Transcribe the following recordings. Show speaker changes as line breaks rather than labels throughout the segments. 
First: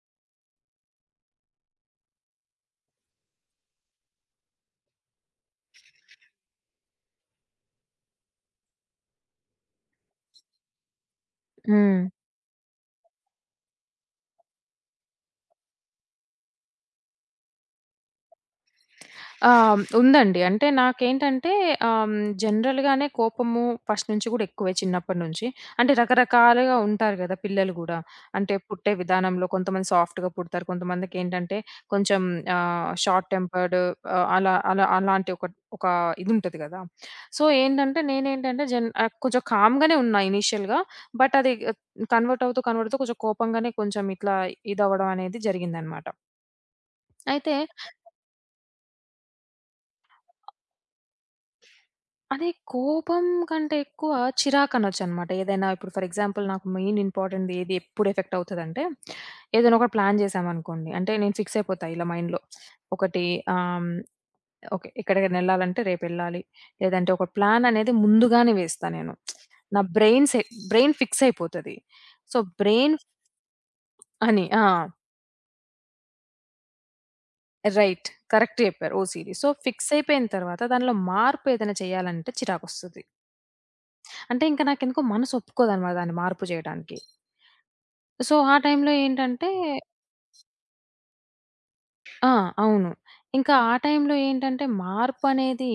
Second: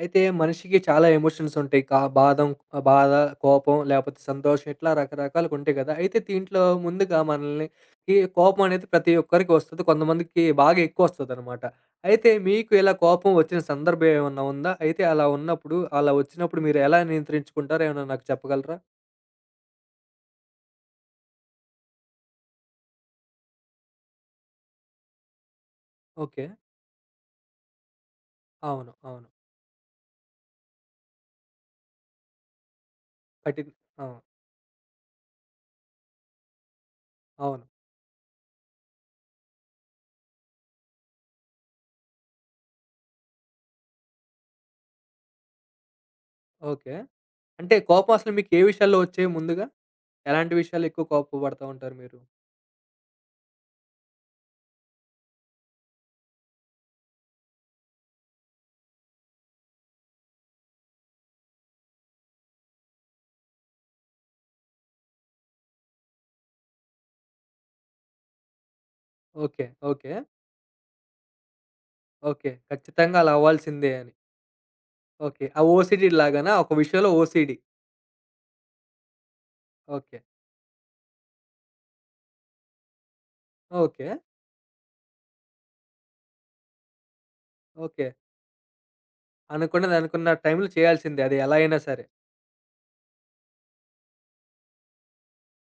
అయితే మనిషికి చాలా ఎమోషన్స్ ఉంటాయి. కా బాధం బాధ, కోపం లేపోతే సంతోషం ఇట్లా రకరకాలుగుంటాయి గదా! అయితే దీంట్లో ముందుగా మనల్ని ఈ కోపం అనేది ప్రతి ఒక్కరికి వస్తది. కొంతమందికి బాగా ఎక్కువొస్తదనమాట.
హ్మ్.
అయితే మీకు ఇలా కోపం వచ్చిన సందర్భం ఏమన్నా ఉందా? అయితే అలా ఉన్నప్పుడు అలా వచ్చినప్పుడు మీరు ఎలా నియంత్రించుకుంటారో ఏమైనా నాకు చెప్పగలరా?
ఉందండి. అంటే నాకేంటంటే ఆహ్, జనరల్‌గానే కోపము ఫస్ట్ నుంచి గూడా ఎక్కువే చిన్నప్పటి నుంచి. అంటే
ఓకే.
రకరకాలుగా ఉంటారు గదా! పిల్లలు గూడా. అంటే
అవును.
పుట్టే
అవును.
విధానంలో కొంతమంది సాఫ్ట్‌గా పుడతారు. కొంతమందికేంటంటే కొంచెం షార్ట్
కఠిన్.
టెంపర్డ్,
అవును.
ఆహ్, అలా అలా అలాంటి ఒక ఒక ఇదుంటది గదా! సో,
అవును.
ఏంటంటే నేనేంటంటే కొంచెం కామ్‌గానే ఉన్నా ఇనీషియల్‌గా. బట్ అది కన్వర్ట్ అవుతూ, కన్వర్ట్ అవుతూ కొంచెం కోపంగానే కొంచెం ఇట్లా ఇదవ్వడం అనేది జరిగిందనమాట.
ఓకే.
అయితే
అంటే కోపం అసలు మీకు ఏ విషయాల్లో వచ్చాయి ముందుగా? ఎలాంటి విషయాల్లో ఎక్కువ కోపపడతా ఉంటారు మీరు?
అదే కోపం కంటే ఎక్కువ చిరాకనొచ్చనమాట. ఏదైనా ఇప్పుడు ఫర్ ఎగ్జాంపుల్ నాకు మెయిన్ ఇంపార్టెంట్‌ది ఏది ఎప్పుడు ఎఫెక్ట్ అవుతదంటే, ఏదైనా ఒకటి ప్లాన్ జేశామనుకోండి. అంటే నేను ఫిక్స్ అయిపోతా ఇలా మైండ్‌లో. ఒకటి ఆహ్, హ్మ్, ఓకే. ఎక్కడికైనెళ్ళాలంటే రేపెళ్ళాలి. లేదంటే ఒక ప్లాన్ అనేది ముందుగానే వేస్తా నేను.
ఓకే.
నా
ఓకే.
బ్రెయిన్ సె బ్రెయిన్ ఫిక్స్ అయిపోతది. So,
okay.
బ్రెయిన్
ఖచ్చితంగా అలా అవ్వాల్సిందే అని.
అని. ఆ!
ఓకే. ఆ ఓసీడీ లాగానా? ఒక విషయంలో ఓసీడీ.
రైట్. కరెక్ట్ జెప్పారు. ఓసీడీ. So, fix
okay.
అయిపోయిన తర్వాత దానిలో మార్పు ఏదైనా చేయాలంటే చిరాకొస్తది.
ఓకే.
అంటే ఇంక నాకెందుకో మనసు ఒప్పుకోదనమాట దాన్ని మార్పు జేయడానికి.
ఓకే.
సో, ఆ టైంలో ఏంటంటే
అనుకున్నది అనుకున్న టైంలో చేయాల్సిందే. అది ఎలా అయినా సరే.
ఆ! అవును. ఇంకా ఆ టైంలో ఏంటంటే మార్పనేది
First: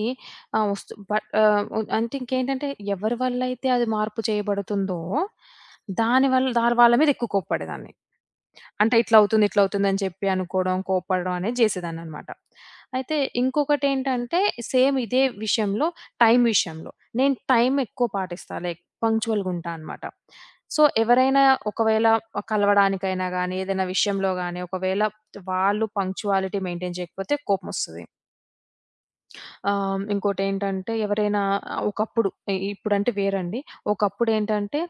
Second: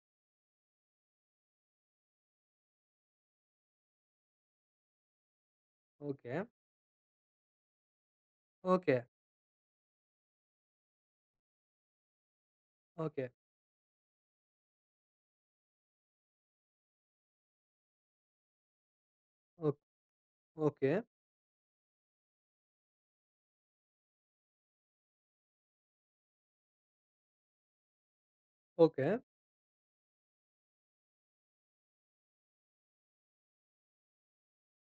వస్తు బట్ అంటే ఇంకేంటంటే ఎవరి వల్లైతే అది మార్పు చేయబడుతుందో దాని
ఓకే.
వల్ల దాని వాళ్ళ మీద ఎక్కువ కోప్పడేదాన్ని. అంటే
ఓకే.
ఇట్లవుతుంది, ఇట్లవుతుందని చెప్పి అనుకోవడం, కోప్పడడం అనేది జేసేదాన్ననమాట. అయితే
ఓకే.
ఇంకొకటేంటంటే సేమ్ ఇదే విషయంలో టైం విషయంలో. నేను టైం ఎక్కువ పాటిస్తా. లైక్ పంక్చువల్‌గుంటా
ఓక్.
అనమాట. So,
okay.
ఎవరైనా ఒకవేళ కలవడానికైనా గానీ, ఏదైనా విషయంలో గానీ, ఒకవేళ వాళ్ళు పంక్చువాలిటీ మెయింటైన్ చేయకపోతే కోపమొస్తది.
ఓకే.
ఇంకోటేంటంటే ఎవరైనా ఒకప్పుడు ఇప్పుడంటే వేరండి. ఒకప్పుడేంటంటే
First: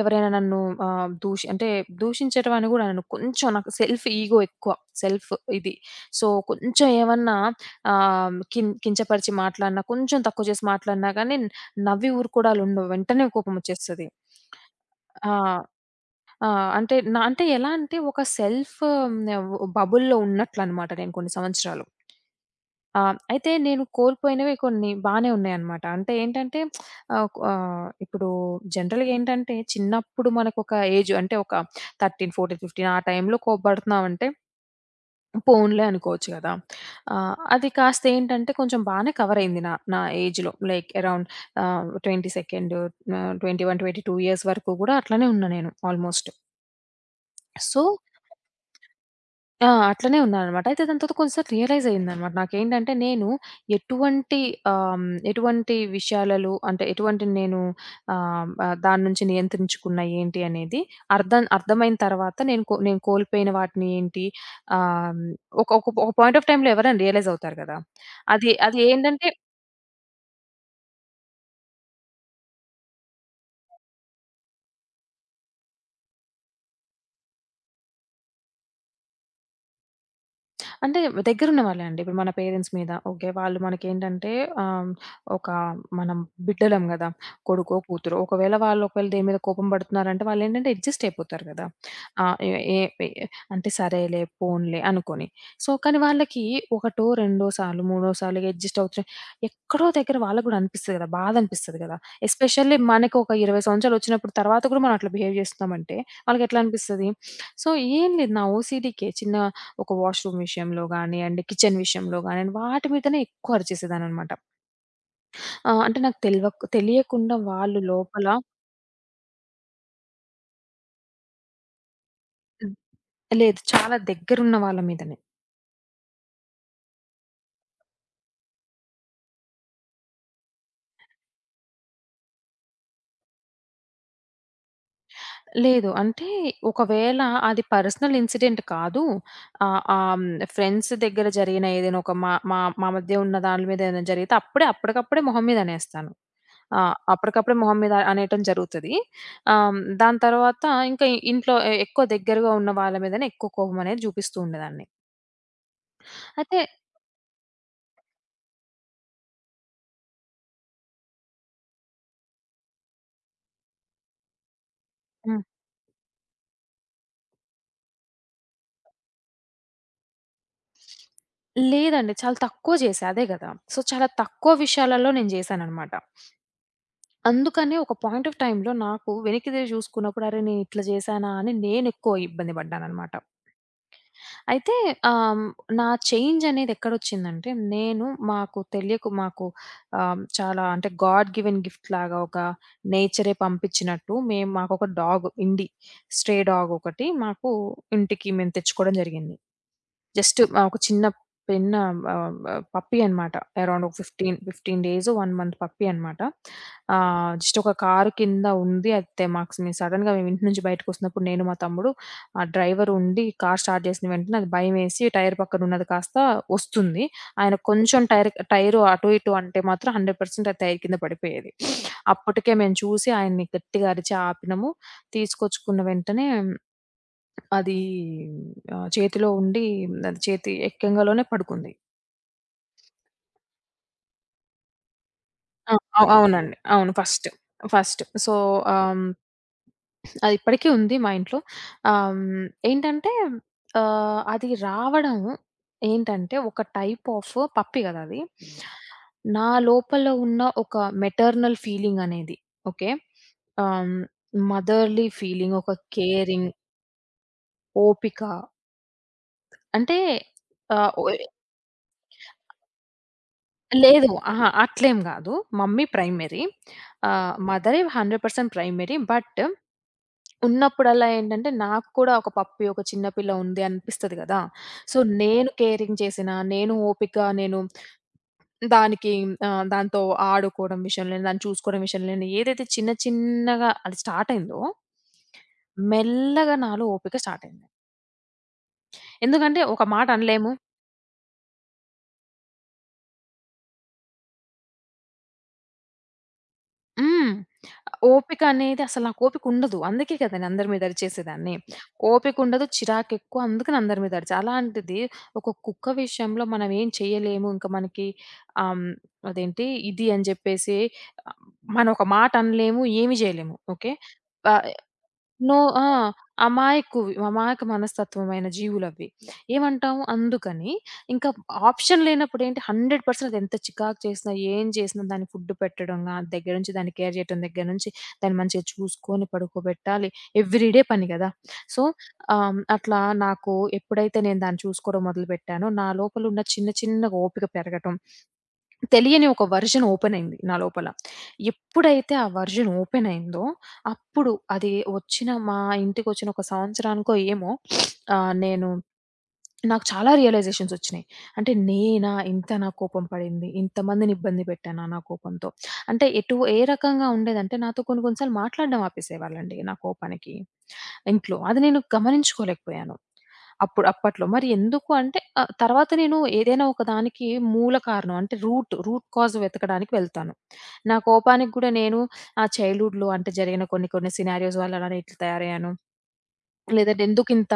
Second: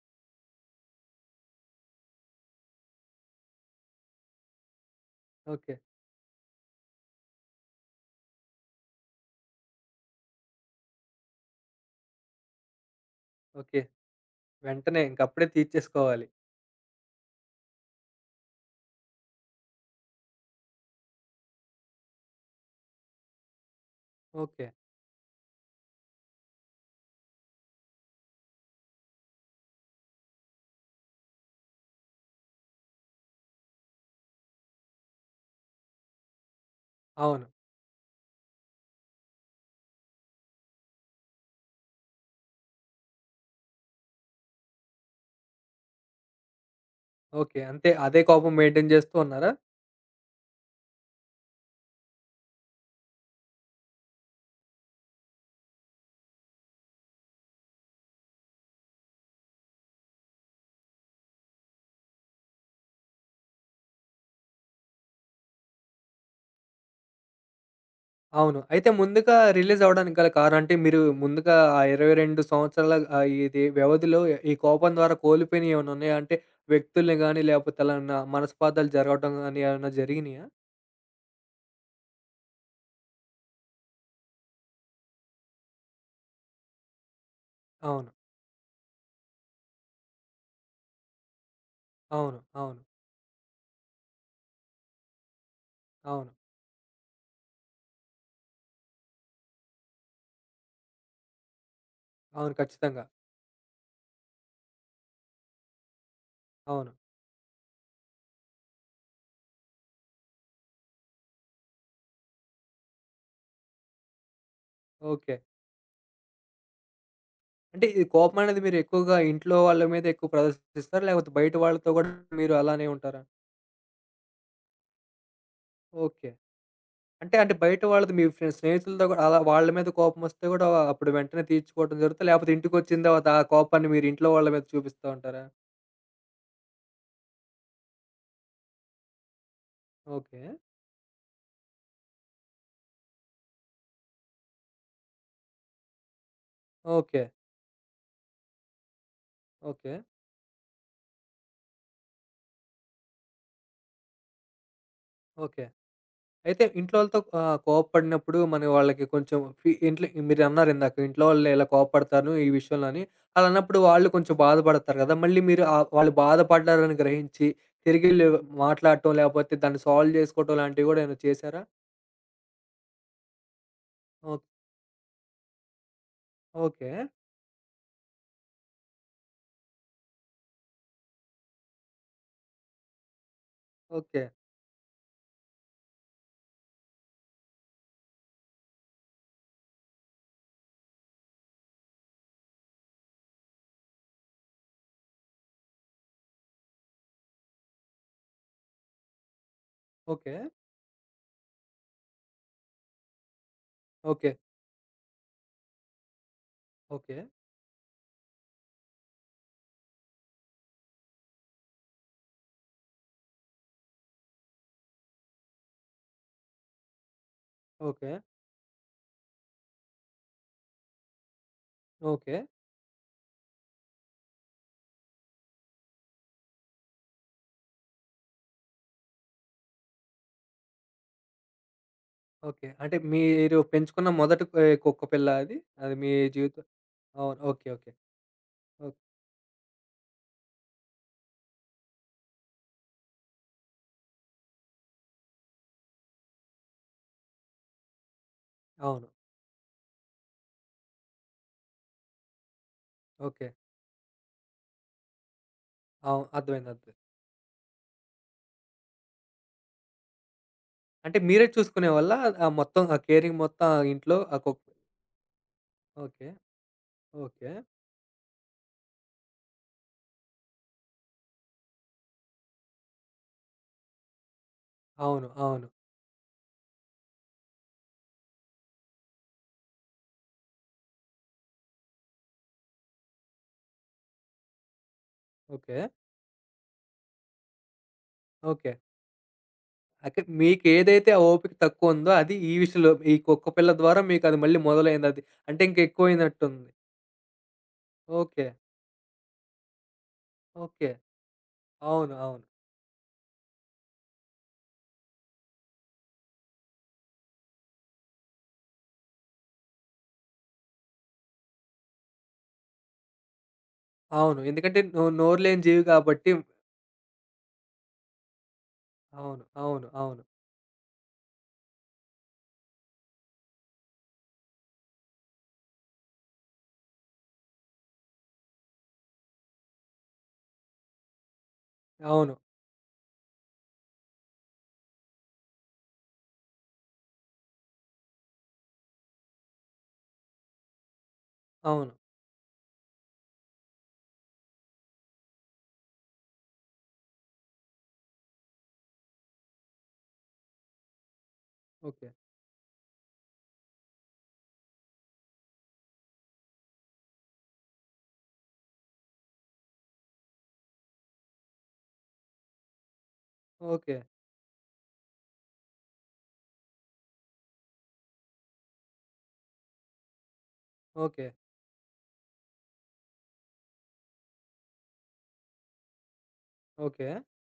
ఎవరైనా నన్ను ఆహ్, దూషి అంటే దూషించటం అని గూడా అనను. కొంచెం నాకు సెల్ఫ్ ఈగో ఎక్కువ. Self
okay.
ఇది. సో, కొంచెం ఏమన్నా ఆహ్, కిం కించపరిచి మాట్లాడినా, కొంచెం తక్కువ చేసి మాట్లాడినా గానీ నవ్వి ఊరుకోవడాలుండవు. వెంటనే
ఓకే.
కోపమొచ్చేస్తది.
వెంటనే ఇంకప్పుడే
ఆ!
తీర్చేసుకోవాలి.
ఆ! అంటే నా అంటే ఎలా అంటే ఒక సెల్ఫ్ బబుల్‌లో ఉన్నట్లనమాట నేను కొన్ని సంవత్సరాలు. ఆ! అయితే నేను కోల్పోయినవి
ఓకే.
కొన్ని బానే ఉన్నాయన్నమాట. అంటే ఏంటంటే ఆహ్, ఆహ్, ఇప్పుడు జనరల్‌గా ఏంటంటే చిన్నప్పుడు మనకొక ఏజ్ అంటే ఒక 13, 14, 15 ఆ టైంలో కోప్పడుతున్నామంటే పోన్లే అనుకోవచ్చు గదా!
అవును.
అది కాస్త ఏంటంటే కొంచెం బానే కవర్ అయింది నా నా ఏజ్‌లో. లైక్ అరౌండ్ ఆహ్, 22 ఆహ్, 21, 22 ఇయర్స్ వరకు గూడా అట్లనే ఉన్నా నేను ఆల్‌మోస్ట్.
ఓకే.
సో,
అంతే అదే కోపం మెయింటైన్ చేస్తూ ఉన్నారా?
ఆ! అట్లనే ఉన్నాననమాట. అయితే దాని తర్వాత కొంచెం సేపు రియలైజ్ అయిందనమాట. నాకేంటంటే నేను ఎటువంటి ఆహ్, ఎటువంటి విషయాలలో అంటే ఎటువంటి నేను ఆహ్, ఆహ్, దాని నుంచి నియంత్రించుకున్నా ఏంటి అనేది అర్థమైన తర్వాత నేను కోల్పోయిన వాటిని ఏంటి ఆహ్, ఒక ఒక ఒక పాయింట్ ఆఫ్ టైమ్‌లో ఎవరైనా రియలైజ్ అవుతారు గదా! అది
అవును.
అది
అయితే
ఏంటంటే
ముందుగా రిలీజ్ అవ్వడానికి గల కారణం అంటే మీరు ముందుగా ఆ 22 సంవత్సరాల ఆహ్, ఇది వ్యవధిలో ఈ కోపం ద్వారా కోల్పోయినయి ఏమైనా ఉన్నాయా? అంటే వ్యక్తుల్ని గాని లేకపోతే ఎలాన్నా మనస్పాతాలు జరగటం గాని ఏమన్నా జరిగినియా?
అంటే దగ్గరున్నవాళ్ళే అండి. ఇప్పుడు మన పేరెంట్స్ మీద ఓకే. వాళ్ళు మనకేంటంటే ఆహ్, ఒక మనం బిడ్డలం గదా! కొడుకో,
అవును.
కూతురో ఒకవేళ వాళ్ళు ఒకవేళ దేని మీద కోపం పడుతున్నారంటే వాళ్ళేంటంటే అడ్జస్ట్ అయిపోతారు గదా! ఆహ్,
అవును.
ఎ ఏ
అవును.
ఏ అంటే సరేలే, పోన్లే అనుకోని. సో, కానీ
అవును.
వాళ్ళకి ఒకటో, రెండో సార్లు, మూడో సార్లు అడ్జస్ట్ అవుతున్న ఎక్కడో దగ్గర వాళ్ళకి గూడా అనిపిస్తది గదా! బాధ అనిపిస్తది గదా!
అవును.
ఎస్పెషల్లీ
ఖచ్చితంగా.
మనకు ఒక 20 సంవత్సరాలు వచ్చినప్పుడు తర్వాత గూడా మనం అట్లా బిహేవ్ చేస్తున్నామంటే వాళ్ళకెట్లా
అవును.
అనిపిస్తది? సో, ఏం లేదు నా ఓసీడీకే చిన్న ఒక వాష్‌రూమ్ విషయంలో గానియండి, కిచెన్ విషయంలో గానియండి, వాటి మీదనే ఎక్కువ అరిచేసేదాన్ననమాట.
ఓకే.
అంటే నాకు తెలియకుండా వాళ్ళు
అంటే ఈ
లోపల
కోపం అనేది మీరు ఎక్కువగా ఇంట్లో వాళ్ళ మీద ఎక్కువ ప్రదర్శిస్తారా? లేకపోతే బయట వాళ్ళతో గూడా మీరు
హ్మ్.
అలానే ఉంటారా?
లేదు. చాలా దగ్గరున్న వాళ్ళ మీదనే.
ఓకే. అంటే బయట వాళ్ళది మీ ఫ్రె స్నేహితులతో గూడా అలా వాళ్ళ మీద కోపమొస్తే గూడా అప్పుడు వెంటనే తీర్చుకోవడం జరుగుతా? లేపోతే ఇంటికొచ్చిన తర్వాత ఆ కోపాన్ని మీరు ఇంట్లో వాళ్ళ మీద చూపిస్తా ఉంటారా?
లేదు. అంటే ఒకవేళ అది పర్సనల్ ఇన్సిడెంట్ కాదు. ఆహ్, ఆహ్, హ్మ్,
ఓకే.
ఫ్రెండ్స్ దగ్గర జరిగిన ఏదైనా ఒక మా మా మా మధ్య ఉన్న దాని మీద ఏదైనా జరిగితే అప్పటికప్పుడే మొహం మీద అనేస్తాను. ఆ!
ఓకే.
అప్పటికప్పుడే మొహం మీద అనేయటం జరుగుతది.
ఓకే.
దాని తర్వాత ఇంకా ఇంట్లో ఎక్కువ దగ్గరగా ఉన్న వాళ్ళ మీదనే ఎక్కువ కోపం అనేది చూపిస్తూ ఉండేదాన్ని.
ఓకే.
అయితే
అయితే ఇంట్లో వాళ్ళతో కోప్పడినప్పుడు మన వాళ్ళకి కొంచెం ఫీ ఇంట్లో మీరన్నారు ఇందాక ఇంట్లో వాళ్ళు ఇలా కోప్పడతాను ఈ విషయంలో అని. అలా అన్నప్పుడు వాళ్ళు కొంచెం బాధపడతారు గదా!
హ్మ్.
మళ్ళీ మీరు వాళ్ళు బాధపడ్డారని గ్రహించి తిరిగిళ్ళు మాట్లాడటం లేపోతే దాన్ని సాల్వ్ జేసుకోవటం లాంటివి గూడా ఏమైనా చేశారా?
లేదండి. చాలా తక్కువ చేశా. అదే గదా! సో, చాలా
ఓహ్!
తక్కువ విషయాలలో నేను చేశాననమాట.
ఓకే.
అందుకనే ఒక పాయింట్ ఆఫ్ టైమ్‌లో నాకు వెనక్కి తిరిగి చూసుకున్నప్పుడు, అరే! నేను ఇట్లా చేశానా అని నేను ఎక్కువ ఇబ్బంది పడ్డాననమాట.
ఓకే.
అయితే ఆహ్, నా చేంజ్ అనేది ఎక్కడొచ్చిందంటే, నేను మాకు చాలా అంటే గాడ్ గివెన్ గిఫ్ట్ లాగా ఒక నేచరే పంపించినట్టు మేము మాకొక డాగ్ ఇండి, స్ట్రే డాగ్ ఒకటి మాకు ఇంటికి మేము తెచ్చుకోవడం జరిగింది.
ఓకే.
జస్ట్ ఒక చిన్న పెన్ ఆహ్, ఆహ్, ఆహ్, పప్పీ అనమాట. అరౌండ్ ఒక
ఓకే.
15 డేస్, 1 మంత్ పప్పీ అనమాట.
ఓకే.
జస్ట్ ఒక కారు కింద ఉంది. అయితే మేము సడెన్‌గా మేము ఇంటి నుంచి బయటకొస్తున్నప్పుడు నేను, మా తమ్ముడు ఆ డ్రైవర్ ఉండి కార్ స్టార్ట్ చేసిన వెంటనే అది భయమేసి టైర్ పక్కన ఉన్నది కాస్త వస్తుంది. ఆయన కొంచెం
ఓకే.
టైరు అటు ఇటు అంటే మాత్రం 100% ఆ టైర్ కింద పడిపోయేది.
ఓకే.
అప్పటికే మేము చూసి ఆయన్ని గట్టిగా అరిచి ఆపినాము. తీసుకొచ్చుకున్న వెంటనే అది చేతిలో ఉండి అది చేతి ఎక్కంగాలోనే పడుకుంది.
ఓకే. అంటే మీరు పెంచుకున్న మొదటి కుక్క పిల్లా అది?
ఆ!
అది మీ
అవునండి.
జీవితం
అవును. ఫస్ట్.
అవును. Okay. Okay.
First. So,
okay.
ఆహ్, అది ఇప్పటికి ఉంది మా ఇంట్లో. ఆహ్, ఏంటంటే అది రావడం ఏంటంటే ఒక టైప్ ఆఫ్ పప్పీ కదా! అది.
అవును.
నా లోపల ఉన్న ఒక మెటర్నల్ ఫీలింగ్ అనేది ఓకే.
ఓకే.
ఆహ్, మదర్‌లీ ఫీలింగ్, ఒక
అవును.
కేరింగ్,
అర్థమైంది. అర్థమైంది.
ఓపిక అంటే ఆహ్,
అంటే మీరే చూసుకునేవాళ్ళా? ఆ మొత్తం ఆ కేరింగ్ మొత్తం ఆ
లేదు.
ఇంట్లో ఆ
అహా!
కుక్క.
అట్లేం గాదు. Mummy
okay.
ప్రైమరీ.
ఓకే.
మదరే 100% ప్రైమరీ. బట్ ఉన్నప్పుడల్లా ఏంటంటే, నాకు కూడా ఒక పప్పి, ఒక చిన్న పిల్ల ఉంది అనిపిస్తది గదా! సో,
అవును.
నేను
అవును.
కేరింగ్ చేసినా, నేను ఓపికగా నేను దానికి దాంతో ఆడుకోవడం విషయంలో, దాన్ని చూసుకోవడం విషయంలో ఏదైతే చిన్న చిన్నగా అది స్టార్ట్ అయిందో,
ఓకే.
మెల్లగా నాలో ఓపిక స్టార్ట్ అయింది.
ఓకే.
ఎందుకంటే, ఒక మాట
అయితే
అనలేము.
మీకేదైతే ఆ ఓపిక తక్కువుందో అది ఈ విషయంలో ఈ కుక్క పిల్ల ద్వారా మీకది మళ్ళీ మొదలైందది. అంటే ఇంక ఎక్కువైనట్టుంది.
హ్మ్. ఓపిక
ఓకే.
అనేది అసలు నాకు ఓపికుండదు. అందుకే కదా నేను అందరి మీద
ఓకే.
అరిచేసేదాన్ని.
అవును. అవును.
ఓపికుండదు, చిరాకెక్కువ అందుకని అందరి మీద అరిచా. అలాంటిది ఒక కుక్క విషయంలో మనం ఏం చేయలేము. ఇంక మనకి ఆహ్, హ్మ్, అదేంటి ఇది అని జెప్పేసి ఆహ్, మనం ఒక మాట అనలేము. ఏమి జేయలేము. ఓకే.
అవును.
ప
ఎందుకంటే నో నోరు
నో
లేని జీవి
ఆ!
కాబట్టి
అమాయక మనస్తత్వమైన జీవులవి.
అవును. అవును.
ఏమంటాము
అవును.
అందుకని ఇంకా ఆప్షన్ లేనప్పుడు ఏంటి 100% అదెంత చికాకు చేసినా, ఏం చేసినా దాని ఫుడ్ పెట్టడం గాని దగ్గర నుంచి దాన్ని కేర్ చేయటం దగ్గర నుంచి దాన్ని మంచిగా చూసుకొని పడుకోబెట్టాలి. ఎవ్రీ డే పని గదా! సో,
అవును.
అట్లా నాకు ఎప్పుడైతే నేను దాన్ని చూసుకోవడం మొదలుపెట్టానో, నా లోపలున్న చిన్న చిన్నగా ఓపిక పెరగటం, తెలియని ఒక వెర్షన్ ఓపెన్ అయింది నా లోపల.
అవును.
ఎప్పుడైతే ఆ వెర్షన్ ఓపెన్ అయిందో, అప్పుడు అది వచ్చిన ఇంటికొచ్చిన ఒక సంవత్సరానికో ఏమో ఆహ్, నేను నాకు చాలా రియలైజేషన్స్ వచ్చినాయి. అంటే
ఓకే.
నేనా ఇంతనా కోపం పడింది? ఇంతమందిని ఇబ్బంది పెట్టానా నా కోపంతో? అంటే ఏ రకంగా ఉండేదంటే నాతో కొన్ని కొన్ని సార్లు మాట్లాడడం ఆపేసేవాళ్ళండి నా కోపానికి ఇంట్లో. అది నేను గమనించుకోలేకపోయాను. అప్పుడు
ఓకే.
అప్పట్లో. మరి ఎందుకు అంటే తర్వాత నేను ఏదైనా ఒక దానికి మూల కారణం అంటే రూట్ కాజ్ వెతకడానికి వెళ్తాను. నా
ఓకే.
కోపానికి గూడా నేను ఆ చైల్డ్‌హుడ్‌లో అంటే జరిగిన కొన్ని కొన్ని సినారియోస్ వల్ల నేను ఇట్లా తయారయ్యాను. లేదంటే
ఓకే.
ఎందుకింత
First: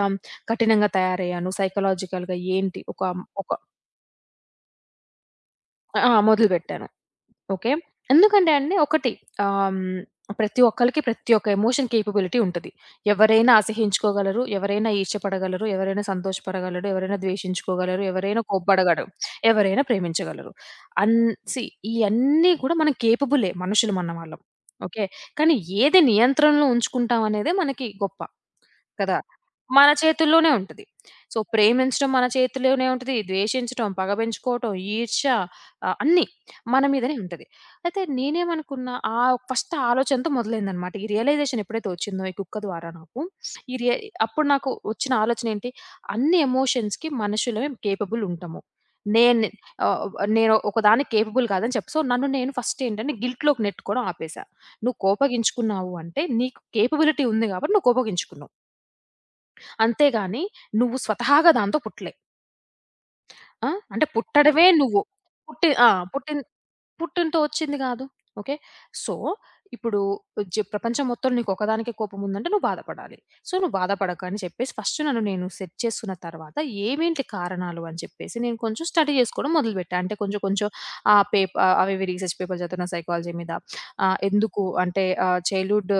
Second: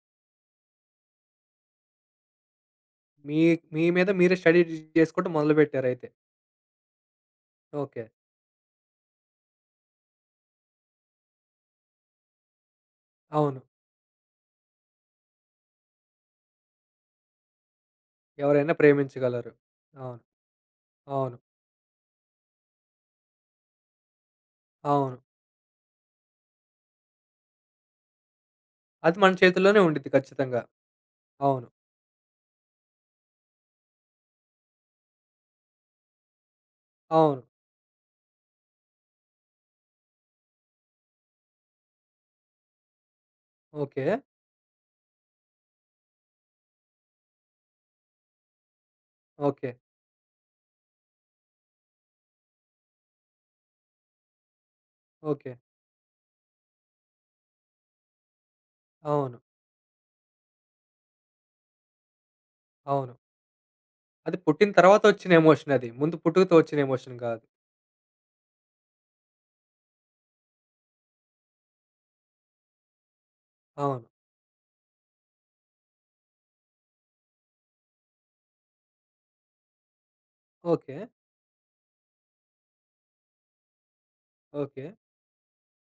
కఠినంగా తయారయ్యాను సైకలాజికల్‌గా ఏంటి? ఒక
మీ
ఒక
మీ మీద మీరే స్టడీ చేసుకోవడం మొదలుపెట్టారయితే.
ఆ! మొదలుపెట్టాను. ఓకే.
ఓకే.
ఎందుకంటే అండి ఒకటి ఆహ్, హ్మ్, ప్రతి ఒక్కళ్ళకి ప్రతి ఒక్క ఎమోషన్ కేపబిలిటీ ఉంటది. ఎవరైనా
అవును.
అసహించుకోగలరు, ఎవరైనా ఈర్ష్యపడగలరు, ఎవరైనా సంతోషపడగలరు, ఎవరైనా ద్వేషించుకోగలరు, ఎవరైనా
ఎవరైనా
కోప్పడగలరు,
ప్రేమించగలరు.
ఎవరైనా
అవును.
ప్రేమించగలరు. అన్
అవును.
సీ ఇయన్నీ కూడా మనం కేపబులే మనుషులమన్న వాళ్ళం. ఓకే.
అవును.
కానీ ఏది నియంత్రణలో ఉంచుకుంటాం అనేదే మనకి గొప్ప.
అది
కదా!
మన చేతుల్లోనే
మన
ఉండిద్ది
చేతుల్లోనే
ఖచ్చితంగా.
ఉంటది. సో,
అవును.
ప్రేమించడం మన చేతిలోనే ఉంటది. ద్వేషించటం, పగ పెంచుకోవటం, ఈర్ష్య అన్నీ మన మీదనే
అవును.
ఉంటది. అయితే నేనేమనుకున్నా ఆ ఫస్ట్ ఆలోచనతో మొదలైందనమాట. ఈ రియలైజేషన్ ఎప్పుడైతే వచ్చిందో ఈ కుక్క ద్వారా నాకు, ఈ రియే
ఓకే.
అప్పుడు నాకు వచ్చిన ఆలోచన ఏంటి? అన్ని ఎమోషన్స్‌కి మనుషులమే కేపబుల్ ఉంటాము. నేను
ఓకే.
ఆహ్, నేను ఒకదాన్ని కేపబుల్ కాదని చెప్పి సో, నన్ను నేను ఫస్ట్ ఏంటంటే గిల్ట్‌లోకి నెట్టుకోవడం ఆపేసా. నువ్వు
ఓకే.
కోపగించుకున్నావు అంటే నీకు కేపబిలిటీ ఉంది కాబట్టి నువ్వు కోపగించుకున్నావు.
అవును.
అంతేగాని నువ్వు స్వతహాగా దాంతో పుట్టలే.
అవును.
ఆ! అంటే
అది
పుట్టడమే
పుట్టిన
నువ్వు.
తర్వాత వచ్చిన
పుట్టి
ఎమోషన్ అది.
ఆ!
ముందు
పుట్టిన్
పుట్టుకతో వచ్చిన ఎమోషన్
పుట్టినతో
కాదు.
వచ్చింది గాదు. ఓకే. సో, ఇప్పుడు ప్రపంచం మొత్తం నీకొక్కదానికే కోపముందంటే నువ్వు బాధపడాలి. సో, నువ్వు
అవును.
బాధపడకు అని చెప్పేసి ఫస్ట్ నన్ను నేను సెట్ చేసుకున్న తర్వాత ఏమేంటి కారణాలు అని చెప్పేసి నేను కొంచెం స్టడీ జేసుకోవడం మొదలుపెట్టా. అంటే కొంచెం కొంచెం
ఓకే.
ఆ పేప్ అవి ఇవి రీసెర్చ్ పేపర్స్ చదువుతున్న సైకాలజీ మీద. ఎందుకు
ఓకే.
అంటే చైల్డ్‌హుడ్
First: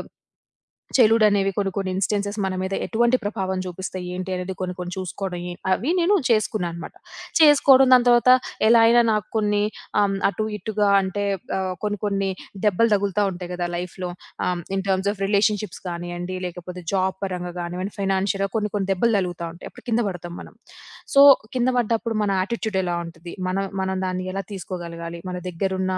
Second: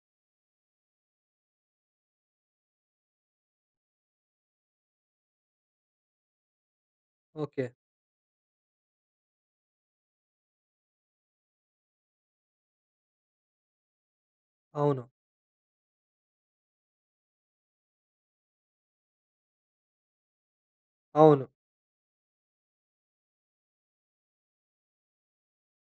చెలుడనేవి కొన్ని కొన్ని ఇన్‌స్టెన్సెస్ మన మీద ఎటువంటి ప్రభావం చూపిస్తాయి ఏంటి అనేది కొన్ని కొన్ని చూసుకోవడం అవి నేను చేసుకున్నాననమాట.
ఓకే.
చేసుకోవడం దాని తర్వాత ఎలా అయినా నాకు కొన్ని అటు ఇటుగా అంటే కొన్ని కొన్ని దెబ్బలు తగులుతా ఉంటాయి కదా లైఫ్‌లో. ఇన్
అవును.
టర్మ్స్ ఆఫ్ రిలేషన్‌షిప్స్ కానియండి, లేకపోతే జాబ్ పరంగా కానివ్వండి, ఫైనాన్షియల్‌గా కొన్ని కొన్ని దెబ్బలు తగులుతా ఉంటాయి. అప్పుడు కింద పడతాం మనం. సో,
అవును.
కింద పడ్డప్పుడు మన యాటిట్యూడ్ ఎలా ఉంటది? మనం మనం దాన్ని ఎలా తీసుకోగలగాలి? మన దగ్గరున్న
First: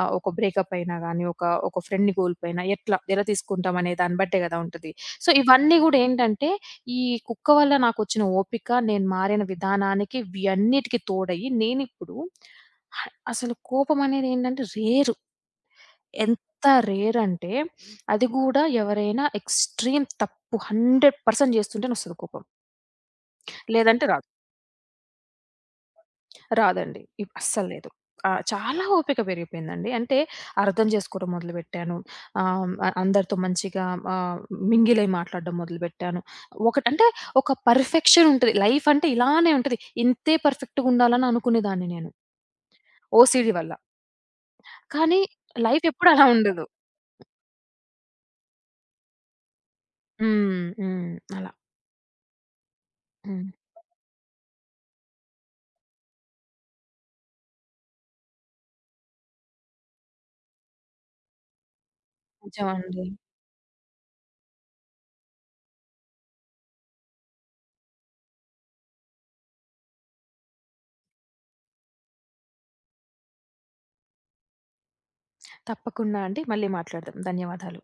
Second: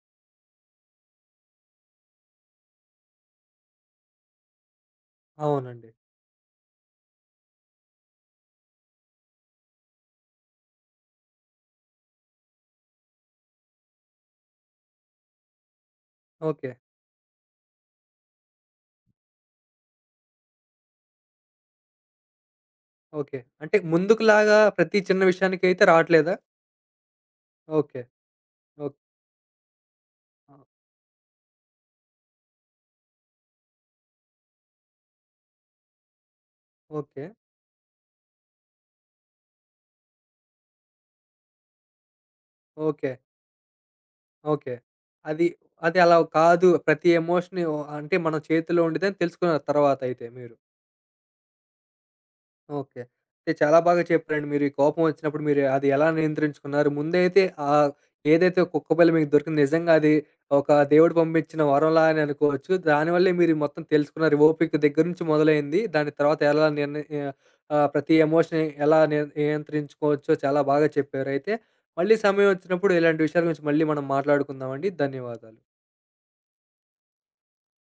ఒక బ్రేకప్ అయినా గాని, ఒక ఒక ఫ్రెండ్‌ని కోల్పోయినా ఎలా తీసుకుంటాం అనే దాన్ని బట్టే గదా! ఉంటది. సో, ఇవన్నీ
అవునండి.
గూడా ఏంటంటే, ఈ కుక్క వల్ల నాకొచ్చిన ఓపిక, నేను మారిన విధానానికి ఇవన్నిటికి తోడయ్యి, నేనిప్పుడు హ అసలు కోపం అనేది ఏంటంటే రేరు. ఎంత
ఓకే.
రేర్ అంటే, అది గూడా ఎవరైనా ఎక్స్‌ట్రీమ్ తప్పు 100% చేస్తుంటేనొస్తది కోపం.
ఓకే. అంటే
లేదంటే రాదు.
ముందుకులాగా ప్రతి చిన్న విషయానికైతే రావట్లేదా?
రాదండి. అస్సలు లేదు.
ఓకే.
ఆ! చాలా
ఓక్.
ఓపిక పెరిగిపోయిందండి. అంటే అర్థం చేసుకోవడం మొదలుపెట్టాను. ఆహ్, అ అందరితో మంచిగా ఆహ్, మింగిల్ అయి మాట్లాడడం మొదలుపెట్టాను. ఒకటంటే
ఓకే.
ఒక పర్ఫెక్షన్ ఉంటది. లైఫ్ అంటే ఇలానే ఉంటది. ఇంతే పర్ఫెక్ట్‌గా ఉండాలని అనుకునేదాన్ని నేను.
ఓకే.
ఓసీడీ వల్ల.
ఓకే.
కానీ
అది
లైఫ్
అది
ఎప్పుడు
అలా
అలా ఉండదు.
కాదు. ప్రతి ఎమోషను అంటే మన చేతిలో ఉండిద్దని తెలుసుకున్నారు తర్వాతయితే మీరు.
హ్మ్. హ్మ్. అలా.
ఓకే.
హ్మ్.
అయితే చాలా బాగా చెప్పారండి మీరు. ఈ కోపం వచ్చినప్పుడు మీరు అది ఎలా నియంత్రించుకున్నారు? ముందైతే ఆహ్, ఏదైతే కుక్కపిల్ల మీకు దొరికింది నిజంగా అది ఒక దేవుడు పంపించిన వరంలా అని అనుకోవచ్చు.
నిజమండి.
దానివల్లే మీరు మొత్తం తెలుసుకున్నారు. ఓపిక దగ్గర నుంచి మొదలైంది. దాని తర్వాత ఎలా నిర్ణ ఆహ్, ఆహ్, ప్రతి ఎమోషన్ ఎలా నియ నియంత్రించుకోవచ్చో చాలా బాగా చెప్పారు. అయితే మళ్ళీ సమయం వచ్చినప్పుడు ఇలాంటి విషయాల గురించి మళ్ళీ మనం మాట్లాడుకుందామండి. ధన్యవాదాలు.
తప్పకుండా అండి. మళ్ళీ మాట్లాడదాం. ధన్యవాదాలు.